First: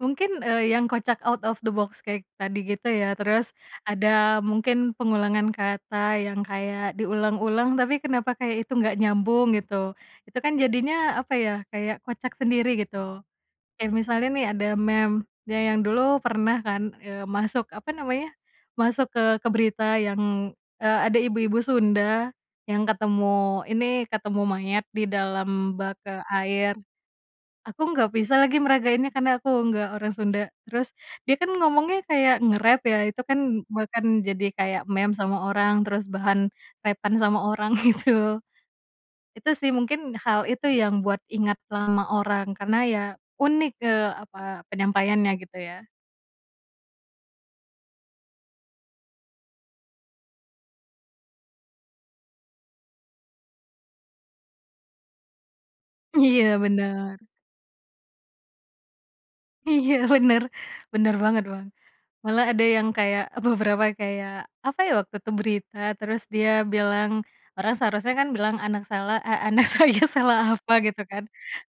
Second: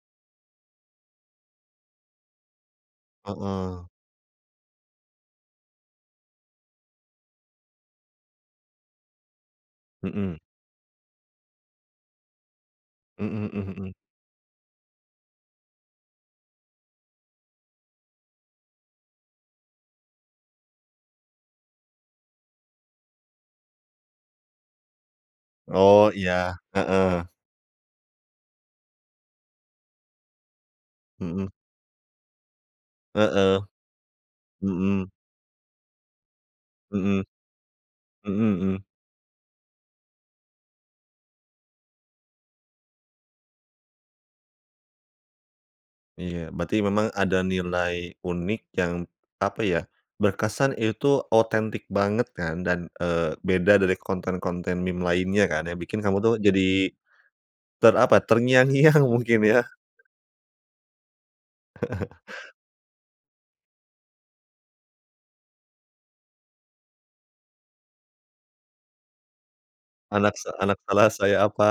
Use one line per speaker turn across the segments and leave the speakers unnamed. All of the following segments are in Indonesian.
Mungkin, eee, yang kocak out of the box kayak tadi gitu ya. Terus
Heeh.
ada mungkin pengulangan kata yang kayak diulang-ulang, tapi kenapa kayak itu nggak nyambung gitu.
Mhm.
Itu kan jadinya, apa ya, kayak kocak sendiri gitu.
Mhm mhm
Kayak
mhm.
misalnya nih ada meme ya yang dulu pernah kan, eee, masuk, apa namanya, masuk ke ke berita yang, eee, ada ibu-ibu Sunda yang ketemu ini, ketemu mayat di dalam bak,
Oh,
eee,
iya.
air.
Heeh.
Aku nggak bisa lagi meragainnya karena aku nggak orang Sunda. Terus dia
Mhm.
kan ngomongnya kayak ngerap ya, itu
Heeh.
kan bahkan jadi kayak
Mhm.
meme sama orang, terus bahan rap-an
Mhm.
sama orang gitu.
Mhm mhm.
Itu sih mungkin, hal itu yang buat ingat sama orang, karena ya unik, eee, apa, penyampaiannya gitu ya.
Iya. Berarti memang ada nilai unik yang, apa ya, berkesan itu otentik banget kan. Dan, eee, beda dari konten-konten meme lainnya kan, yang bikin kamu tuh
Iya,
jadi
bener.
ter apa, terngiang-ngiang mungkin ya.
Iya, bener. Bener banget, Bang. Malah ada yang kayak beberapa, kayak, apa ya waktu itu, berita terus dia bilang, orang seharusnya kan bilang, "Anak salah eh, anak saya salah
Anak sa
apa?"
anak
Gitu
salah
kan.
saya apa,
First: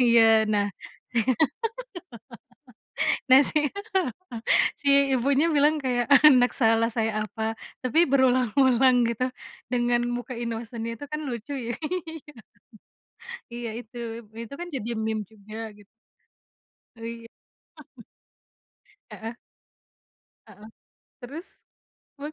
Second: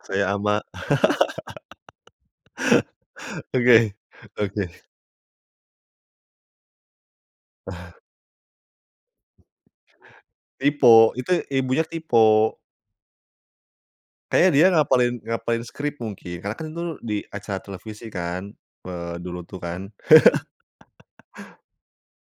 Iya,
saya ama.
nah si nah, si
Oke, oke.
si ibunya bilang kayak, "Anak salah saya apa?" Tapi berulang-ulang gitu, dengan muka innocent-nya itu
Tipo
kan
itu
lucu ya. Iya.
ibunya tipo.
Iya itu,
Kayaknya
itu
dia
kan jadi
ngapalin
meme juga
ngapalin
gitu.
skrip mungkin. Karena kan itu
Oh,
di
iya.
acara televisi kan, eee,
Heeh.
dulu tuh kan.
Heeh, terus, wah